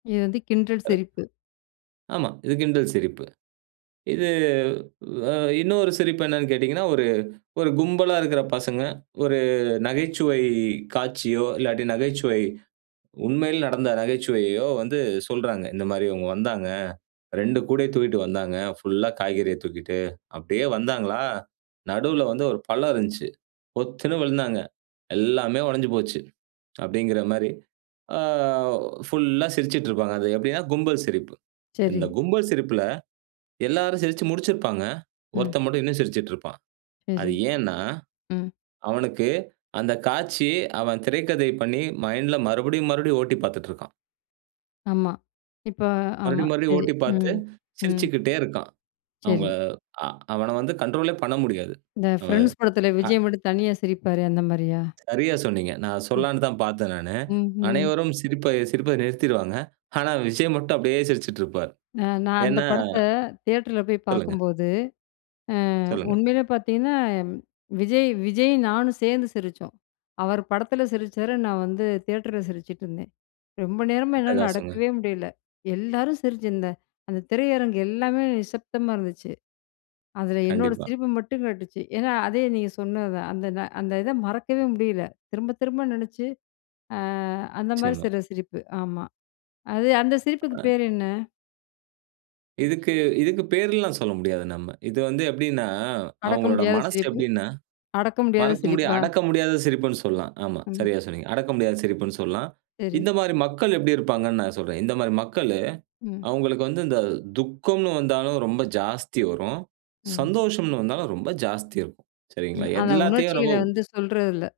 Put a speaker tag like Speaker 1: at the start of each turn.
Speaker 1: இது வந்து கிண்டல்
Speaker 2: அ
Speaker 1: சிரிப்பு.
Speaker 2: ஆமா, இது கிண்டல் சிரிப்பு. இது, அ இன்னொரு சிரிப்பு என்னன்னு கேட்டீங்கன்னா, ஒரு ஒரு கும்பலா இருக்கற பசங்க, ஒரு நகைச்சுவை காட்சியோ, இல்லாட்டி நகைச்சுவை, உண்மையில நடந்த நகைச்சுவையையோ வந்து சொல்றாங்க. இந்த மாரி இவுங்க வந்தாங்க. 2 கூடைய தூக்கிட்டு வந்தாங்க. புல்லா காய்கறிய தூக்கிட்டு, அப்டியே வந்தாங்களா! நடுவுல வந்து ஒரு பள்ளம் இருந்துச்சு. பொத்துன்னு வுழுந்தாங்க. எல்லாமே உடைஞ்சு போச்சு. அப்டிங்கிற மாரி. ஆ, புல்லா சிரிச்சிட்டு இருப்பாங்க. அது எப்டின்னா, கும்பல் சிரிப்பு. இந்த
Speaker 1: சரி.
Speaker 2: கும்பல் சிரிப்புல எல்லாரும் சிரிச்சு முடிச்சிருப்பாங்க.
Speaker 1: ம்.
Speaker 2: ஒருத்தன் மட்டும் இன்னும் சிரிச்சிட்டு இருப்பான்.
Speaker 1: சரி.
Speaker 2: அது ஏன்னா,
Speaker 1: ம்.
Speaker 2: அவனுக்கு, அந்த காட்சி, அவன் திரைக்கதை பண்ணி மைண்ட்ல மறுபடியும் மறுபடியும் ஓட்டி பார்த்துட்ருக்கான்.
Speaker 1: ஆமா. இப்ப ஆமா.
Speaker 2: மறுபடியும் மறுபடியும்
Speaker 1: சரி.
Speaker 2: ஓட்டி பார்த்து,
Speaker 1: ம் ம்.
Speaker 2: சிரிச்சுக்கிட்டே இருக்கான். அவுங்க
Speaker 1: சரி.
Speaker 2: அ அவன வந்து கண்ட்ரோலே பண்ண முடியாது.
Speaker 1: இந்த
Speaker 2: அவ
Speaker 1: "ஃப்ரெண்ட்ஸ்" படத்துல
Speaker 2: அ
Speaker 1: விஜய் மட்டும் தனியா சிரிப்பாரே, அந்த மாரியா?
Speaker 2: சரியா சொன்னீங்க. நான்
Speaker 1: ம்.
Speaker 2: சொல்லலான்னு தான் பார்த்தேன் நானு.
Speaker 1: ம்ஹ்ம்.
Speaker 2: அனைவரும் சிரிப்பை சிரிப்பதை நிறுத்திருவாங்க. ஆனா, விஜய் மட்டும் அப்டியே சிரிச்சிட்டு இருப்பார்.
Speaker 1: அ நான் அந்த
Speaker 2: ஏன்னா
Speaker 1: படத்த தியேட்டர்ல போய்
Speaker 2: சொல்லுங்க.
Speaker 1: பார்க்கும்போது, அ
Speaker 2: சொல்லுங்க.
Speaker 1: உண்மையிலே பார்த்தீங்கன்னா, விஜய், விஜயும் நானும் சேர்ந்து சிரிச்சோம். அவர் படத்துல சிரிச்சாரு, நான் வந்து தியேட்டர்ல சிரிச்சிட்டுருந்தேன். ரொம்ப நேரமா என்னால
Speaker 2: அட்டகாசங்க.
Speaker 1: அடக்கவே முடியல. எல்லாரும் சிரிச்சு இந்த அந்த திரையரங்கு எல்லாமே நிசப்தமா இருந்துச்சு. அதில என்னோட
Speaker 2: கண்டிப்பா.
Speaker 1: சிரிப்பு மட்டும் கேட்டுச்சு. ஏன்னா அதே நீங்க சொன்னது தான். அந்த அந்த இத மறக்கவே முடியல. திரும்ப திரும்ப நெனைச்சு, அ அந்த மாரி
Speaker 2: நிச்சியமா.
Speaker 1: சில சிரிப்பு. ஆமா. அது, அந்த சிரிப்புக்கு
Speaker 2: அ
Speaker 1: பேர் என்ன?
Speaker 2: இதுக்கு இதுக்கு பேர் எல்லாம் சொல்ல முடியாது நம்ம. இது வந்து எப்டின்னா,
Speaker 1: அடக்க
Speaker 2: அவுங்களோட
Speaker 1: முடியாத
Speaker 2: மனசு
Speaker 1: சிரிப்பு
Speaker 2: எப்டின்னா,
Speaker 1: அடக்க முடியாத
Speaker 2: மறக்க முடியா
Speaker 1: சிரிப்பா?
Speaker 2: அடக்க முடியாத சிரிப்புன்னு சொல்லலாம். ஆமா,
Speaker 1: ம்.
Speaker 2: சரியா சொன்னீங்க. அடக்க முடியாத சிரிப்புன்னு சொல்லலாம்.
Speaker 1: சரி.
Speaker 2: இந்த மாரி மக்கள் எப்டி இருப்பாங்கன்னு நான் சொல்றேன். இந்த மாரி மக்களு,
Speaker 1: ம்.
Speaker 2: அவுங்களுக்கு வந்து இந்த துக்கம்னு வந்தாலும் ரொம்ப ஜாஸ்தி வரும்.
Speaker 1: ம்.
Speaker 2: சந்தோஷம்னு வந்தாலும் ரொம்ப ஜாஸ்தி இருக்கும்.
Speaker 1: ம்.
Speaker 2: சரிங்களா?
Speaker 1: அந்த
Speaker 2: எல்லாத்தையும்
Speaker 1: உணர்ச்சிகள
Speaker 2: ரொம்ப
Speaker 1: வந்து சொல்றது இல்ல.